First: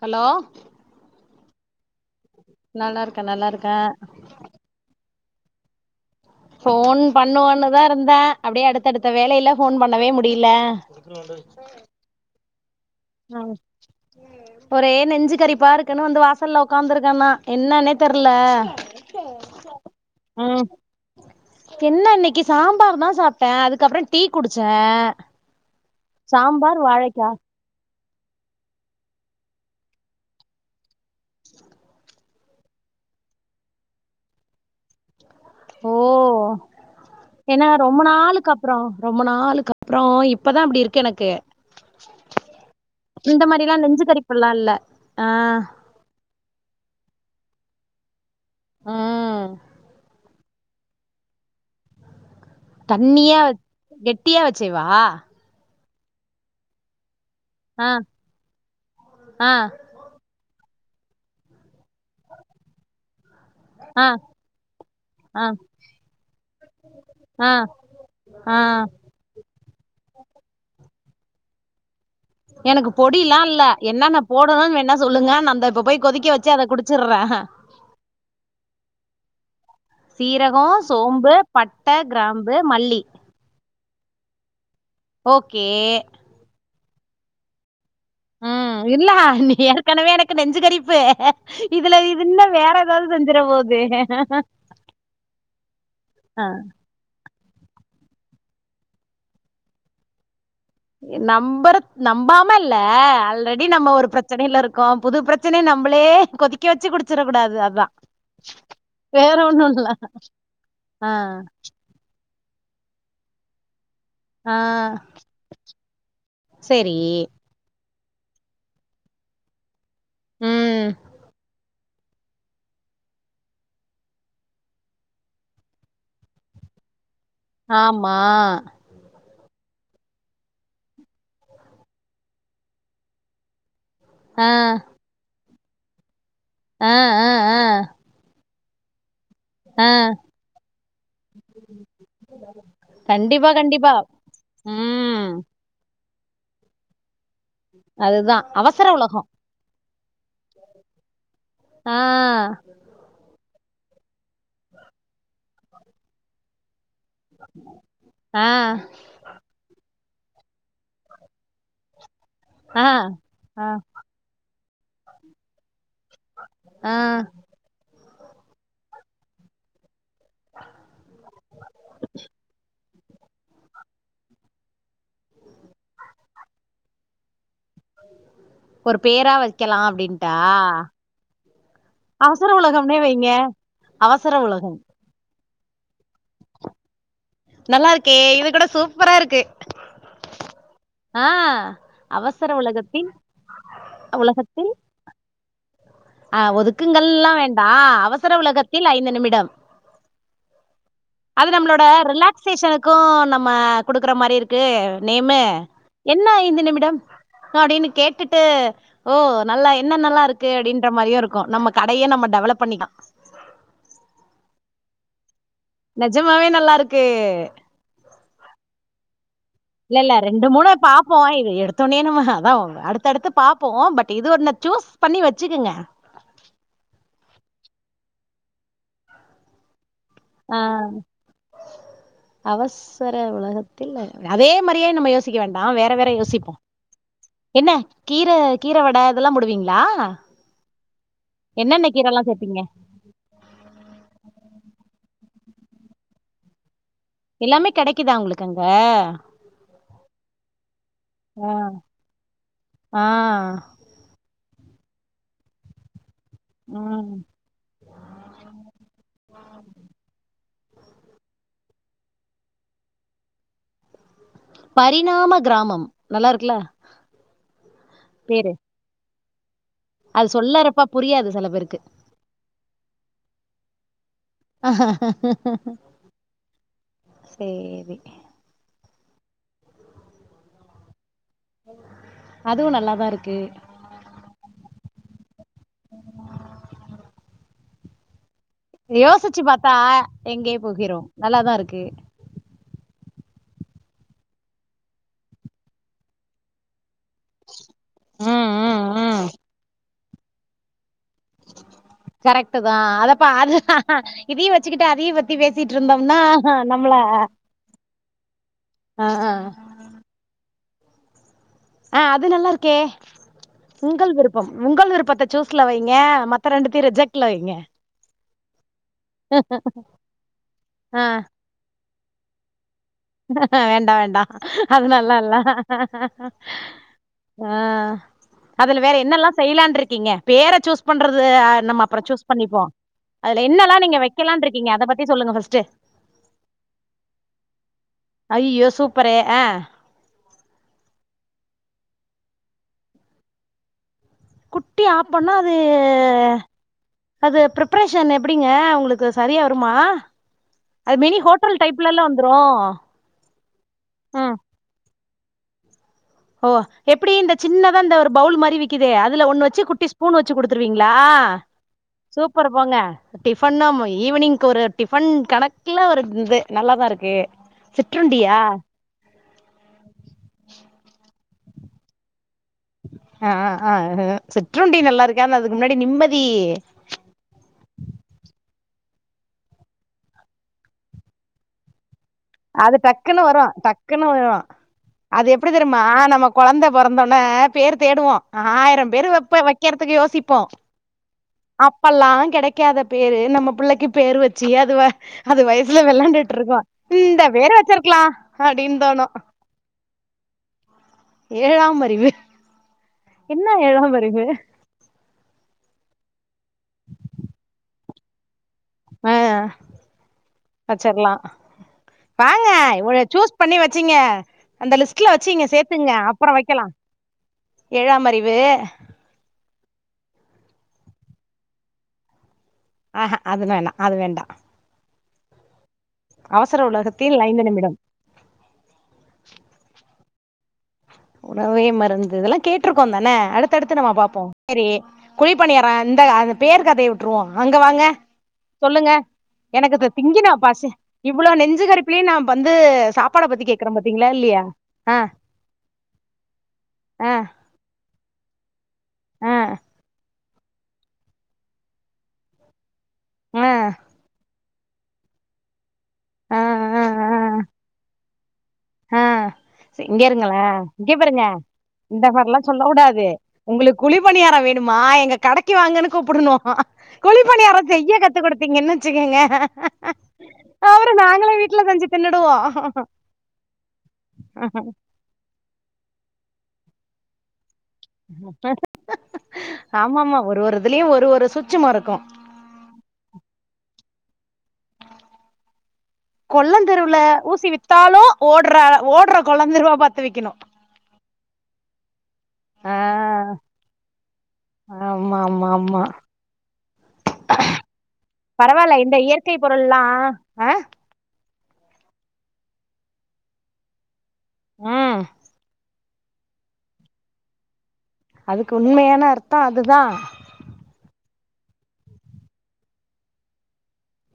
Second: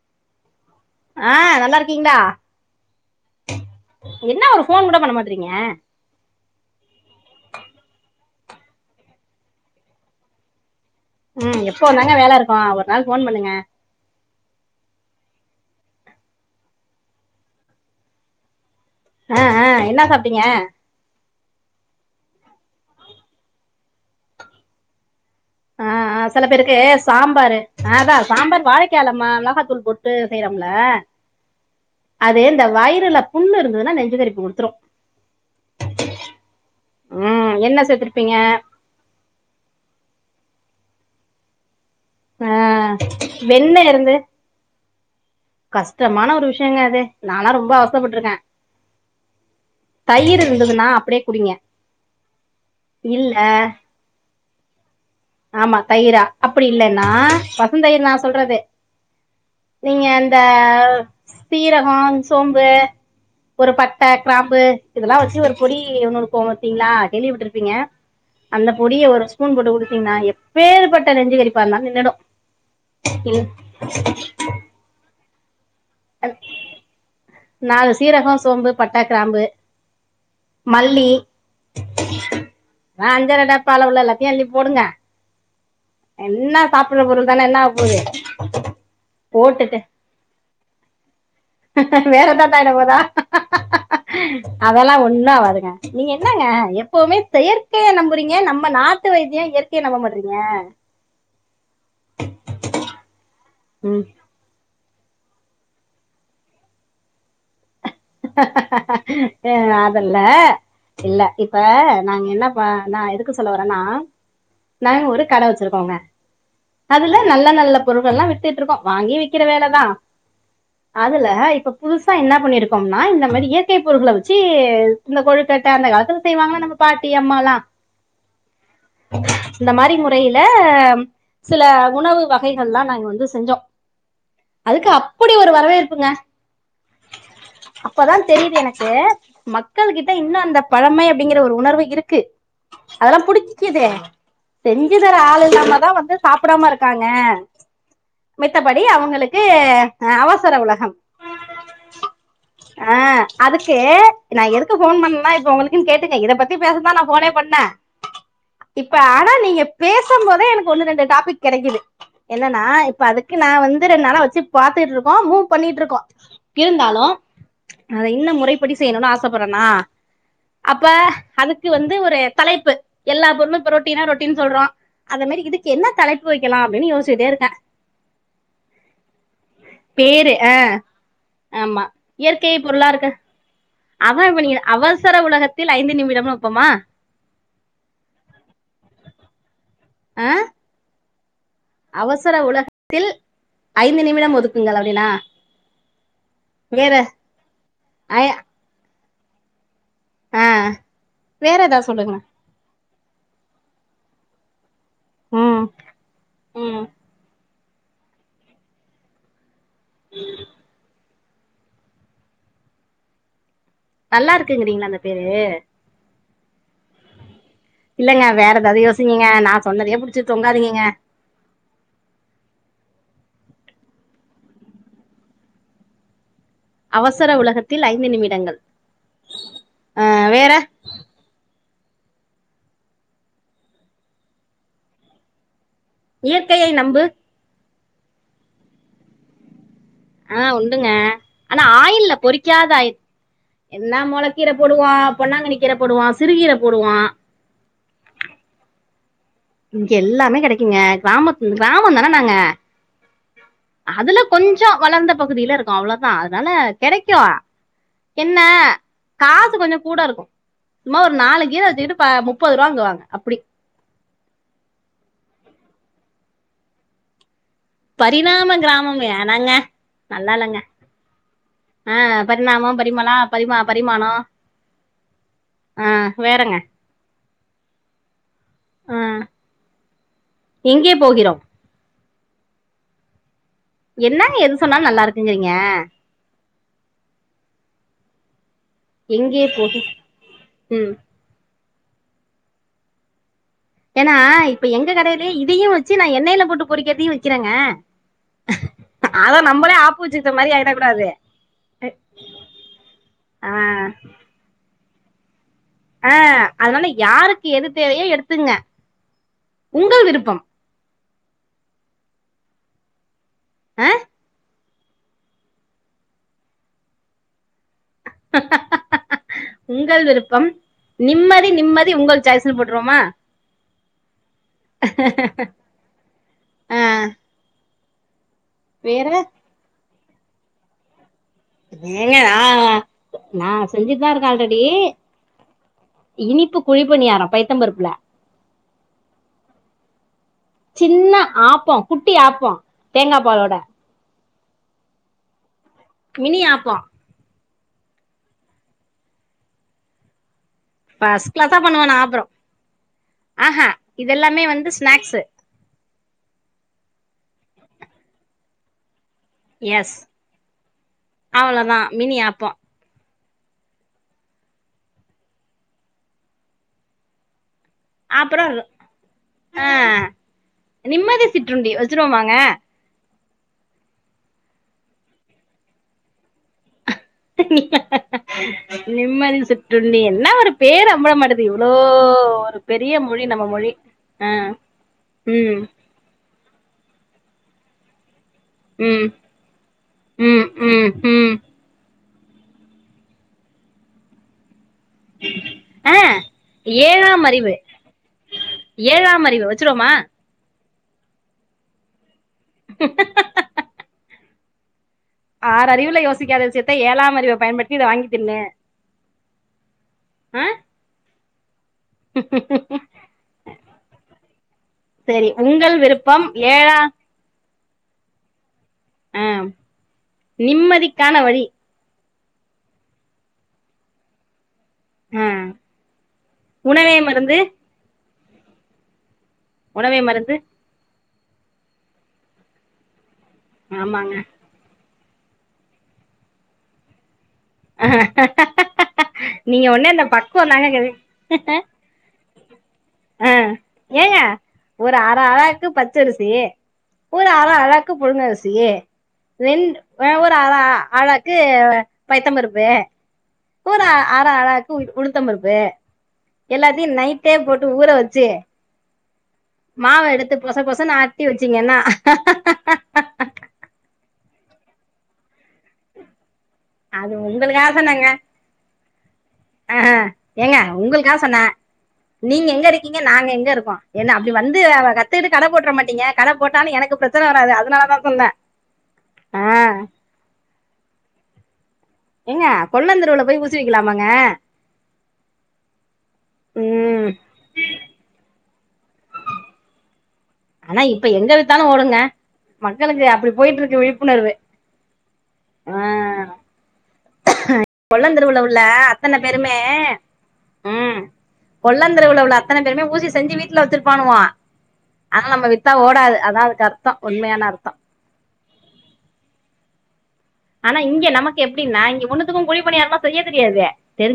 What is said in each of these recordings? hello ஆ நல்லார்க்கீங்ளா நல்லார்க்கே நல்லார்க்கே என்ன ஒரு போன் கூட பண்ண மாட்றீங்க போன் பண்ணுவோன்னுதா இருந்த அப்டியே அடுத்தடுத்த வேலைல போன் பண்ணவே முடியல ம் எப்போ வந்தாங்க வேலை இருக்கு ஹ் ஒரே நெஞ்சு கரிப்பா இருக்குன்னு வந்து வாசல்ல உகாந்துருக்கனா என்னன்னே தெர்ல ஆஹ் ஆஹ் என்னா சாப்ட்டீங்க ம் என்ன இன்னைக்கு சாம்பார் தா சாப்டே அதுக்கப்பறம் டீ குடிச்சே ஆஹ்ஆ சில பேருக்கு சாம்பார் வாழைக்கா சாம்பாரு அஹ் அதா சாம்பார் வாழைக்காள மா ளகாத்தூள் போட்டு செய்யறோம்ல அது இந்த வயிறுல புண்ணு இருந்ததுன்னா நெஞ்சு கரிப்பு குடுத்துரும் ஓ ம் ஏன்னா என்ன ரொம்ப சேர்த்துருப்பீங்க நாளுக்கு அப்றோ ரொம்ப நாளுக்கு அப்றோ இப்பதா அப்டி இருக்கு எனக்கு ஆ, இந்த மாரிலா வெண்ணெய் நெஞ்சு இருந்து கரிப்பல்லா இல்ல ஆஹ் கஷ்டமான ஒரு விஷயங்க அது நாளா ரொம்ப அவஸ்தபட்டுருக்கே ம் தயிறு இருந்ததுன்னா அப்படியே குடிங்க இல்ல தண்ணியா வெச் கெட்டியா வெச்சேவா ஆமா தயிர அப்படி இல்லன்னா ஆ பசுந்தயிர் நா சொல்றது ஆ நீங்க த சீரகம் சோம்பு ஒரு ஆ பட்டை கிராம்பு இதெல்லா ஆ வச்சு ஒரு பொடி ஒன்னுருக்கு பாத்தீங்ளா கேள்வி ஆ பட்டுருப்பீங்க ஆ அந்த பொடிய ஒரு ஸ்பூன் போட்டு குடிடுத்தீங்னா எப்பேர்பட்ட நெஞ்சு கறிப்பாந்தா நின்னுடு எனக்கு பொடில்லா இல்ல என்னான்னா போடணுன்னு வேனா சொல்லுங்க நா இந்தா இப்ப போய் கொதிக்க வச்சு அத குடு ச்சிர்ர நாலு சீரகோ சோம்பு பட்ட கிராம்பு சீரகோ மல்லி சோம்பு பட்ட கிராம்பு மல்லி அஞ்சரை டப்பால உள்ள எல்லாத்தையு உள்ள அள்ளி போடுங்க ஓகே என்னா சாப்பிடற பொருள் தானே என்ன ஆவபோது ம் இல்ல நீ ஏற்கனவே எனக்கு நெஞ்சு கரிப்பு இதுல இது வேற இன்னு எதாதுதாயிட போதா ஏதாவது செஞ்சிட போது அதெல்லா ஒண்ணு ஆவதுங்க நீங்க ஆ என்னங்க எப்பவுமே செயற்கைய நம்புறீங்க நம்ம நாட்டு வைத்திய இயற்கைய நம்ப மாட்றீங்க நம்பறத் நம்பாம இல்ல ஆல்ரெடி நம்ம ம் ஒரு பிரச் சனையில இருக்கோ புது பிரச்சனைய நம்மளே கொதிக்க வச்சு குடிச்சிட கூடாது அதா வேற ஒண்ணு இல்ல அதல்ல ஆ இல்ல இப்ப நாங்க என்னப் ப நா எதுக்கு சொல்ல வறேனா ஆ நாங்க ஒரு கடை வச்சிருக்கோங்க செரி அதுல நல்ல நல்லப் பொருள்கல்லா வித்துட்டுருக்கோ வாங்கி விக்கிற வேல தா ம் அதுல இப்ப புதுசா என்ன பண்ணிருக் இந்த மாரி இயற்கை பொருள்கள வச்சு இந்த கொழுக்கட்டை அந்த காலத்தில் செய்வாங்கள நம்ம பாட்டி அம்மாலா ஆமா இந்த மாரி முறையில சில உணவு வகைகள்லா நாங்க வந்து செஞ்சோ ஆ அதுக்கு அப்படி ஒரு வரவேற்ப்புங்க ஆஹ் ஹ் ஹ் பதா தெரியுது எனக்கு மக்கள்கிட்ட இன்னு அந்த பழமை அப்டிங்கிற ஒரு உணர்வு இருக்கு அதல்லா கண்டிப்பா புடிக்குதே கண்டிப்பா செஞ்சுதா ம் ஆள் இல்லாம தா வந்து சாப்டாம இருக்காங்க அதுதா மித்தபடி அவசர உலகோ அவங்களுக்கு அவசர உலகம் ஆ ஆ அதுக்கு நா எதுக்கு ஃபோன் பண்ணா இப்ப உங்களுக்குன் கேட்டுங்க இத பத்தி பேசத்தா நா ஃபோனே பண்ணே ஆ இப்ப [unintelligible] நீங்க பேசம்போதே எனக்கு ஒன்னு ரெண்டு டாபிக் கெடைக்குது என்னன்னா ஆ இப்ப அதுக்கு நா ஆ வந்து ரெண் நாளா வெச்சு பாத்துட்ருக்கோ மூ பண்ணிட்ருக்கோ ஆ இருந்தாலு அத இன்னு முறைப்படி செய்யணுன் ஆசப்படுறேனா அப்ப அதுக்கு வந்து ஒரு தலைப்பு எல்லா பொருளு இப்ப ரொட்டீனா ரொட்டீன் சொல்றோ அதுமாரி இதுக்கு என்ன தலைப்பு வெய்க்கலா அப்டின் யோசிச்சிட்டேருக்கே ஒரு பேரா வெக்கலா அப்டின்ட்டா பேரு ஆ ஆமா அவசர இயற்கை பொருளா உலகம்னே இருக்கு வைங்க அதா அவசர இப்ப நீங்க உலகம் அவசர உலகத்தில் ஐந்து நிமிடம்னு வெப்பமா நல்லாருக்கே இது கூட சூப்பரா இருக்கு ஆ ஆ அவசர உலகத்தின் உலகத்தில் னா அ ஒதுக்குங்கள்லா வேண்டா ஐ அவசர உலகத்தில் ஐந்து நிமிடம் ஆ அது வேற நம்மளோட ஏதாவது சொல்லுங்க ரிலாக்சேஷனுக்கு நம்ம குடுக்கற மாரி இருக் கு நேமு ம் என்ன ஐந்து ம் நிமிடம் அப்டினு கேட்டுட்டு ஓ நல்லா என்னென்னல்லா இருக்கு அப்டின்ற மாரியு இருக்கு நம்ம கடையே நம்ம டெவலப் பண்ணி தா நல்லா இருக்குங்கிறீங்ளா அந்த பேரு நெஜமாவே நல்லாருக்கு இல்லங்க வேற எதாது யோசி நீங்க நா சொன்னதையே இல்ல இல்ல புடிச்சு ரெண்டு தொங்காதி நீங்க [unintelligible] இது எடுத்தோட்னே நாம அதா அடுத்தடுத்து பாப்போ பட் இது ஒன்ன சூஸ் பண்ணி வெச்சுக்குங்க அவசர உலகத்தில் ஐந்து நிமிடங்கள் அ வேற ஆ அவசர உலகத்தில் அதே மாரியே நம்ம யோசிக்க வேண்டா வேற வேற யோசிப்போ இயற்கையை நம்பு என்ன கீர கீர வட அதெல்லா போடுவீங்ளா ஆ உண்டுங்க ஆனா ஆயில்ல சேப்பீங்க பொரிக்காத ஆ என்ன மொளக்கீர போடுவோ பொன்னாங்கன்னி கீர போடுவோ சிறுகீர போடுவோ எல்லாமே கெடைக்குதா உங்களுக்கு அங்க இங்க எல்லாமே கெடைக்குங்க கிராமத் ஆ கிராம தான நாங்க ஆ அதுல கொஞ்சோ வளர்ந்த பகுதியில இருக்கோ அவ்ளோ தா அதனால கெடைக்கு ம் என்ன காசு கொஞ்சோ கூட இருக்கு சும்மா ஒரு நாலு கீர வெச்சுகிட்டு ப முப்பதுருவாங்கு வாங்க அப்டி பரிணாம கிராமம் நல்லாருக்குல்ல பரிணாம கிராமம் வேணாங்க அது நல்லால்லங்க சொல்லறப்ப புரியாது சில பேருக்கு ஆ பரிணாமம் பரிமளா பரிமா பரிமாணோ சேரி ஆ எங்கே போகிறோ அதுவு நல்லாதா இருக்கு என்னங்க எது சொன்னாலு நல்லா இருக்குங்றீங்க யோசிச்சு எங்கே பாத்தா போகி எங்கே ம் போகிறோம் நல்லாதா இருக்கு ஏனா இப்ப எங்க கடைலே இதையு வெச்சு நா எண்ணெய்ல போட்டு பொரிக்கிறதையு விக்கிறங்க ம் ம் ம் அதா நம்மளே ஆப்பு வெச்சிக்ட்ட மாரி ஆயிட கூடாது கரெக்ட்டு தா அதப்பா ஆ அது இதியு வெச்சுக்கிட்டு அதையு பத்தி ஆ பேசிட்ருந்தம்னா அதனால நம்மள யாருக்கு எது தேவையோ எடுத்துங்க அ அ உங்கள் விருப்பம் ஆ அது நல்லா இருக்கே ஆ உங்கள் விருப்பம் உங்கள் விருப்பத்த சூஸ்ல வைங்க மத்த ரெண்டுத்தையு ரிஜெக்ட்ல வைங்க உங்கள் விருப்பம் ஆ நிம்மதி நிம்மதி உங்கள் சாய்ஸ்ன்னு போட்ருவோமா வேண்டா வேண்டா அது நல்லால்ல ஆ ஆ அதுல வேற என்னல்லா செய்யலான்ருக்கீங்க பேர சூஸ் பண்றது நம்ம அப்புறோ ஏங்க சூஸ் பண்ணிப்போ நான் அதுல நான் என்னல்லா நீங்க செஞ்சுட்டு தான் இருக்கேன் வெக்கலானு ஆல்ரெடி ருக்கீங்க அத பத்தி சொல்லுங்க ஃபஸ்ட்டு இனிப்பு குழி பணியாரோ பைத்தம் பருப்புல அய்யய்யோ சூப்பரு ஆ சின்ன ஆப்போ குட்டி ஆப்போ தேங்கா பாலோட குட்டி ஆப்போனா அது மினி ஆப்போ அது ப்ரிப்பரேஷன் எப்படிங்க உங்களுக்கு சரியா வருமா அது மினி ஃபஸ்ட் ஹோட்டல் கிளாஸா பண்ணுவே நா டைப்லல்லா ஆப்பறோ வந்துரு ஆஹா அ இதெல்லாமே வந்து ஸ்நேக்ஸு ஓ எப்பிடி இந்த சின்னதா இந்த ஒரு பவுல் மாரி விக்குதே அதுல ஒண்ணு வச் சு குட்டி எஸ் ஸ்பூன் வச்சு குடுத்துருவீங்களா அவ்ளோதா மினி ஆப்போ சூப்பர் போங்க டிஃபன்னாம் ஈவினிங்க்கு ஒரு டிஃபன் கணக்குல ஒரு இது நல்லாதா இருக்கு சிற்றுண்டியா அப்புறோ ஆ நிம்மதி சிற்றுண்டி வச்சிருவோமாங்க ஆ ஆ ஆ சிற்றுண்டி நல்லா இருக்கு ஆனா அதுக்கு முன்னாடி நிம்மதி நிம்மதி சிற்றுண்டி என்ன ஒரு பேரு அம்பள மாட்டுது இவ்வளோ அது டக்குன்னு வரு டக்குன்னு வரு அது எப்படி ம் தெரியுமா நம்ம கொழந்த பிறந்தோனே பேர் தேடுவோ ஆயிரம் ம் பேர் வப்போ வெக்கறத்துக்கு யோசிப்போ ம் ம் ம் அப்பல்லா கெடைக்காத பேரு நம்ம புள்ளைக்கு பேரு வச்சு அது வே அது வயசுல ஆ வெளாண்டுட்டு ட்ருக்கு இந்த ஏழாம் பேரு அறிவு வெச்சிருக்கலா அப்டின்னு தோணு ஏழாம் அறிவு வச்சிருவோமா ஏழாம் அறிவு என்ன ஏழாம் அறிவு ஆறு அறிவுல யோசிக்காத விசியத்த ஏழாம் அறிவ பயன்படுத்தி இத வாங்கி தின்னு ஆ ஆ வெச்சிருலா வாங்க இவ்ள சூஸ் பண்ணி வச்சீங்க அந்த லிஸ்ட்ல சரி வச்சி இங்க உங்கள் சேத்துங்க விருப்பம் அப்புறோ வெக்கலா ஏழா ஏழா மறிவு ஆ நிம்மதிக்கான வழி ஆ ஆ அதுனா வேண்டா அது வேண்டா ஆ அவசர உணவே உலகத்தில் மருந்து ஐந்து நிமிடம் உணவே மருந்து உணவே மருந்து இதெல்லா கேட்டிருக்கோ தனே அடுத்தடுத்து நம்ம ஆமாங்க பாப்போ சேரி குழிப்பணியாரோ இந்த அந்த பேர் கதைய விட்டுருவோ அங்க வாங்க சொல்லுங்க நீங்க எனக்கத ஒன்னே இந்த திங்கனு பக்குவம் பசி தாங்க கேக்குது இவ்வளோ நெஞ்சு கருப்பிலேயு நா வந்து சாப்பாட ஆ பத்தி கேக்குறே பாத்தீங்களா ஏங்க இல்லையா ஒரு ஆ அற அளாக்கு பச்சரிசி ஆ ஒரு அற அழாக்கு புழுங்கரிசி ஆ ரெண்டு ஆ ஒரு அற அ அழாக்கு கு பைத்தம் பருப்பு ஆ ஒரு அழாவுக்கு உளுத்தம் பருப்பு ஆ ஆ எல்லாத்தையு நைட்டே ஆ போட்டு ஊற வச்சு ஆ மாவை எடுத்து இங்காருங்களே பொச இங்கே பொசன்னு ஆட்டி பாருங்க வச்சீங்கன்னா இந்த மாரில்லா சொல்ல கூடாது உங்களுக்கு குழி பணியாரோ வேணுமா எங்க கடைக்கி வாங்கன்னு கூப்புடணு அது குழி பணியாரோ உங்களுக்கு செய்ய ஆசனங்க கத்து குடுத் தீங்கன்னு வச்சுக்கங்க ஆ ஏங்க அப்பறோ உங்களுக்கு ஆசன நாங்களே வீட்டுல செஞ்சி தின்னுடுவோ நீங்க எங்க இருக்கீங்க நாங்க எங்க இருக்கோ என்ன அப்டி வந்து கத்துக்கிட்டு கட போட்றமாட்டீங்க கட போட்டாலு எனக்கு பிரச்சன வராது அது ஆமாமா ஒரு ஒரு இதுலயு ஒரு ஒரு சூட்சமோ இருக்கு ஏங்க கொள்ளந்தெருவுல போய் ஊசி விக்கலாமாங்க கொள்ளந்தெருவுல உம் ஊசி வித்தாலு ஓடுற ஓடுற கொள்ளந்தெருவா பாத்து விக்கணு ஆனா இப்ப எங்க வித்தாலு ஓடுங்க ஆ மக்களுக்கு அப்டி போயிட்டு இருக்கு விழிப்புணர்வு ஆமா ஆமா ஆமா கொள்ளந்தெருவுல உள்ள பரவால்ல இந்த அத்தன இயற்கை பேருமே பொருள்லா ஆ ம் கொள்ளந்தெருவுல உள்ள அத்தன பேருமே ஊசி செஞ்சி வீட்டுல வச்சிருப்பானுவ ம் அதனால நம்ம வித்தா ஓடாது அதா அதுக்கு அர்த்தோ உண்மையான அர்த்தோ அதுக்கு உண்மையான அர்த்தோ அதுதா ஆனா இங்க நமக்கு எப்டின்னா இங்க ஒண்ணுத்துக்கு குழி பணியாரல்லா செய்ய தெரியாது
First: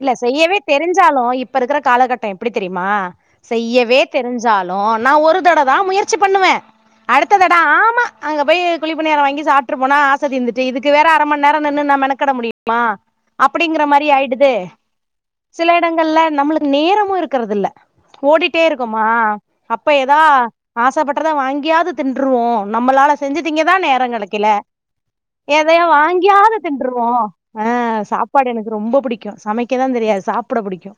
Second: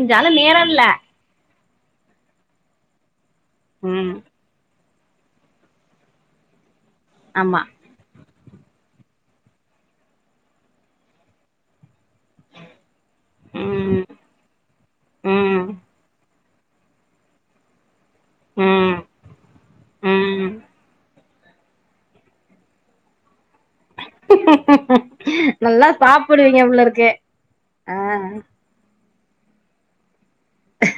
இல்ல செய்யவே நேரம் இல்ல தெரிஞ்சாலு இப்ப இருக்கிற காலகட்டோ எப்டி தெரியுமா செய்யவே உம் தெரிஞ் சாலு நா ஒரு தட தா முயற்சி பண்ணுவே அடுத்த தட ஆமா அங்க போய் குழிபனியாரோ வாங்கி சாப்ட்ரு போனா ஆச தீந்துட்டு இதுக்கு வேற அர மணி நேரோ நின்னு நா மெனக் கெட முடியுமா அப்டிங்கிற உம் மாரி ஆயிடுது ம் சில இடங்கள்ல நம்மளுக்கு நேரமு இருக்குறதில்ல ஓடிட்டே ம் இருக்கமா அப்ப எதா ம் ஆசப்பட் றத வாங்கியாது தின்றுவோ நம்மளால செஞ்சு திங்க தா நேரோ கெடக்கல எதயோ நல்லா வாங்கியாது சாப்புடுவீங்க போல இருக்கு திண்ருவோ ஆ சாப்பாடு எனக் ரொம்ப புடிக்கு சமைக்க தா தெரியாது சாப்ட புடிக்கு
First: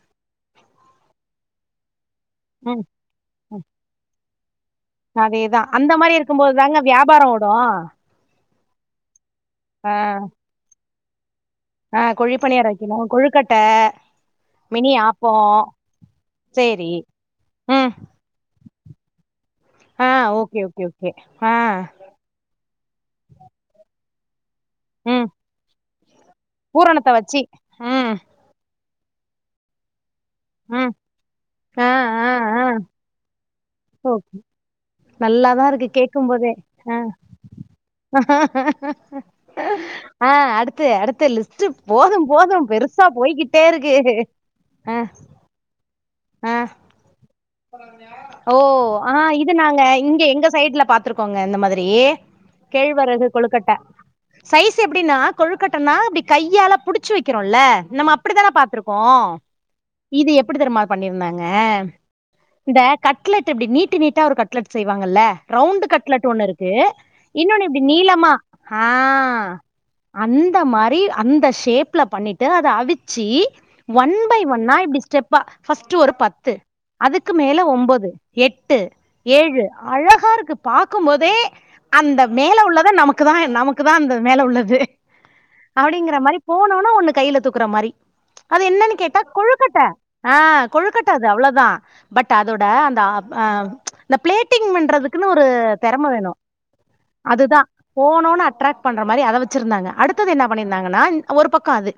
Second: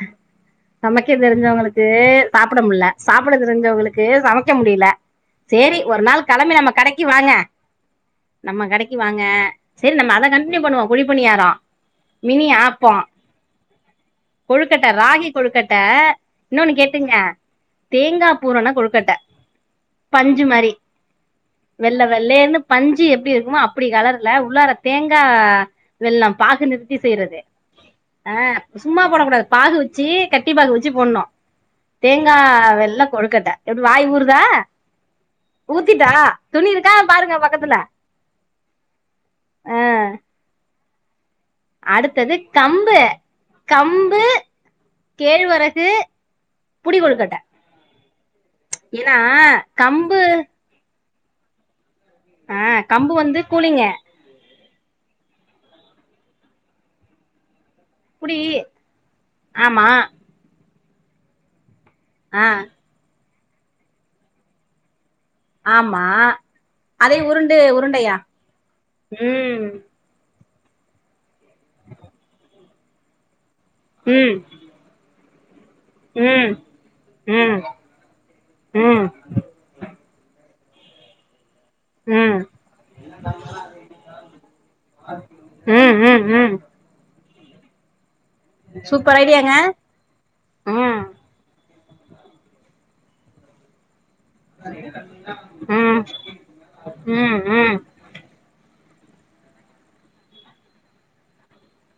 சமைக்க தெரிஞ்சவங்களுக்கு சாப்ட முடில சாப்ட தெரிஞ்சவங்களுக்கு சமைக்க முடில அதேதா சேரி அந்த ஒரு மாரி நாள் இருக்கும்போது கெளம்பி நம்ம தாங்க கடைக்கு வியாபாரோ வாங்க ஓடு நம்ம கடைக்கு வாங்க ஆ சேரி நம்ம அத கண்டினியூ பண்ணுவோ குழிப்பணியாரோ ஆ மினி கொழிப்பனியாரோ ஆப்போ வைக்கணு கொழுக்கட்ட கொழுக்கட்ட மினி ராகி ஆப்போ கொழுக்கட்ட இன்னொன்னு சேரி கேட்டுங்க ம் தேங்கா பூரண கொழுக்கட்ட ஆ பஞ்சு ஓகே மாரி ஓகே ஓகே ஆ வெள்ள வெள்ளேர்ன்னு பஞ்சு எப்டி இருக்குமோ அப்டி கலர்ல உள்ளார தேங்கா ம் வெள்ளம் பாகு நிறுத்தி பூரணத்த செய்றது வச்சி ம் ஆ சும்மா போடக் கூடாது பாகு வச்சு கட்டி பாகு வச்சு ம் போடணு ஆ ஆ தேங்கா ஆ வெள்ள கொழுக்கட்ட எப்டி வாய் ஓ ஊருதா நல்லாதா இருக்கு ஊத்தீட்டா கேக்கும் போதே துணி ஆ இருக்கான்னு பாருங்க பக்கத்துல அ ஆ அடுத்து அடுத்த லிஸ் ட் போது அடுத்தது போது கம்பு பெருசா போய்கிட்டே இருக்கு கம்பு ஆ கேழ்வரகு ஆ புடி கொழுக்கட்ட ஓ ஆ ஏன்னா இது நாங்க கம்பு இங்க எங்க சைடுல பாத்துருக்கோங்க இந்த மாதிரி ஆ கம்பு கேழ்வரகு வந்து கொழுக்கட்ட கூலிங்க சைஸ் எப்டின்னா கொழுக்கட்டனா அப்டி கையால புடிச்சு வக் கிறோல்ல நம்ம புடி அப்டித்தான பாத்துருக்கோ ஆமா இது எப்டி தெர்மா பண்ணிருந்தாங்க ஆ இந்த கட்லெட் இப்டி நீட்டு நீட்டா ஒரு கட்லெட் செய்வாங்கல்ல ரவுண்டு் ஆமா கட்லட் ஒண்ணு இருக்கு அதே உருண்டு இன்னொன்னு இப்டி உருண்டையா நீளமா ஆ ம் அந்த மாரி அந்த ஷேப்ல பண்ணிட்டு அத அவிச்சு ஒன் பை ம் ஒன்னா இப்டி ஸ்டெப்பா ஃபஸ்ட்டு ஒரு பத்து ம் அதுக்கு ம் மேல ஒம்போது எட்டு ம் ஏழு அழகாருக்கு பாக்கும்போதே அந்த ம் மேல உள்ளது நமக்கு தா நமக்கு தா அந்த மேல உள்ளது ம் அவ்டிங்கற ம் மாரி ம் போனொன்னு ஒன்னு கைல தூக்குற மாரி அது என்னன்னு சூப்பர் கேட்டா ஐடியாங்க கொழுக்கட்ட ஆ ம் கொழுக்கட்ட அது அவ்ளதா பட் அதோட அந்த அப் அ ச் இந்த ப்ளேட்டிங் பண்றதுக்குன்னு ஒரு ம் தெறம வேணு ம் அதுதா ம் போனோனு அட்ராக்ட் பண்ற மாரி அத வச்சிருந்தாங்க அடுத்தது என்ன பண்ணிருந்தாங்கனா ஒரு பக்கோ அது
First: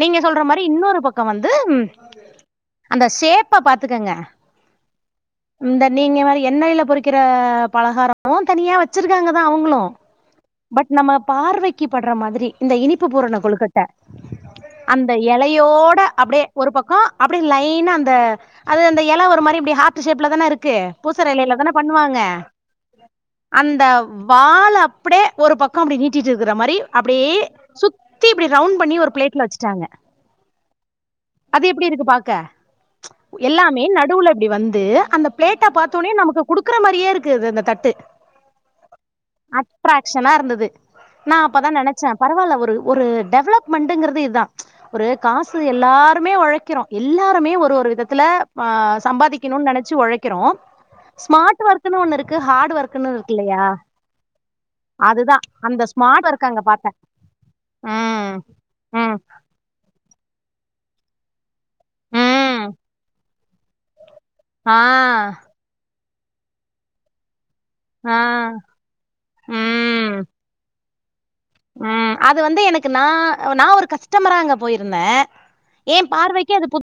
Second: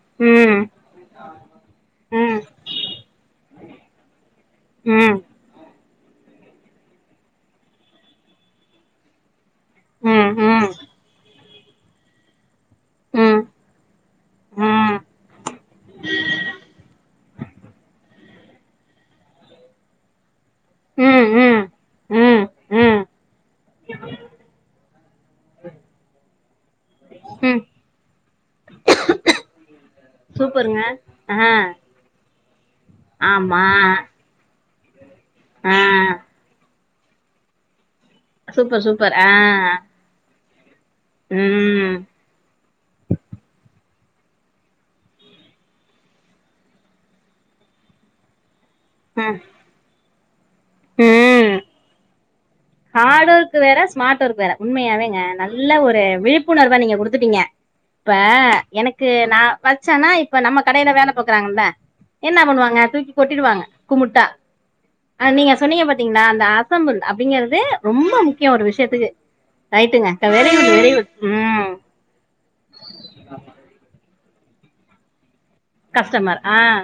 நீங்க சொல்ற ம் மாரி இன்னொரு பக்கோ வந்து ம் அந்த ஷேப்ப பாத்துக்கங்க ம் இந்த நீங்க மரி எண்ணெய்ல பொறிக்கிற பலகாரமு தனியாக வச்சுருக்காங்க தா அவுங்குளு ம் ம் ம் பட் நம்ம பார்வைக் க்கி பட்ற மாதிரி இந்த இனிப்பு பூரண ம் கொழுக்கட்ட ம் அந்த எலையோட அப்டே ஒரு பக்கோ அப்டே லைனா அந்த அது அந்த எல ஒரு மாரி இப்டி ஹார்ட் ஷேப்ல தான இருக் க்கு பூசற ம் எலைல ம் தான பண்ணுவாங்க ம் அந்த வாழ யே ஒரு பக்கோ அப்டி நீட்டிட்டு இருக்குற மாரி அப்டியே ம் சுத்தி இப்டி ரவுண்ட் பண்ணி ஒரு ப்ளேட்ல வைச்சுட்டாங்க சூப்பருங்க ஆ அது எப்டி இருக்கு பாக்க ம்ச் ஆமா எல்லாமே நடுவுல இப்டி வந் து அந்த ப்ளேட்ட ஆ பாத்தோன்னே நமக்கு குடுக்குற மாரியே இருக்கு அது அந்த தட்டு சூப்பர் சூப்பர் ஆ அட்ராக்ஷனா இருந்துது நா அப்பதா ம் நெனச்சே பரவால்ல ஒரு ஒரு டெவலப்மெண்டுங்குறது இது தா ஒரு காசு எல்லாருமே ஒழைக்கிறோ எல்லாருமே ஒரு ஒரு விதத்துல ஆ ம் சம்பாதிக்கிணுன் நெனைச்சு ஒழைக்கிறோ ஸ்மார்ட் ஒர்க்ன்னு ஒன்னு இருக்கு ஹார்டு ஒர்க் ஹார்டு ஒர்க்கு வேற ஸ்மார்ட் ஒர்க் வேற உண்மையாவேங்க அதுதா நல்ல அந்த ஒரு ஸ்மார்ட் ஒர்க் அங்க விழிப்புணர்வ பாத்தே நீங்க குடுத்துட்டிங்க இப்ப ம் எனக்கு ம் நா வச்சன்னா இப்ப நம்ம கடைல வேல பாக்குறாங்கல என்ன ம் பண்ணுவாங்க தூக்கி கொட்டிடுவாங்க குமுட்டா ஆ அ நீ சொன்னிங்க பாத்தீங்களா அந்த அசம்புள் அப்டிங்கறது ரொம்ப ஆ முக்கியோ ஒரு விஷயத்துக்கு ரைட்டுங்க ம் க வெரி குட் வெரி குட் ம் ம் அது வந்து எனக்கு நா நா ஒரு கஸ்டமரா அங்க போயிருந்தே ஏ கஸ்டமர் பார்வைக்கு அது ஆ புது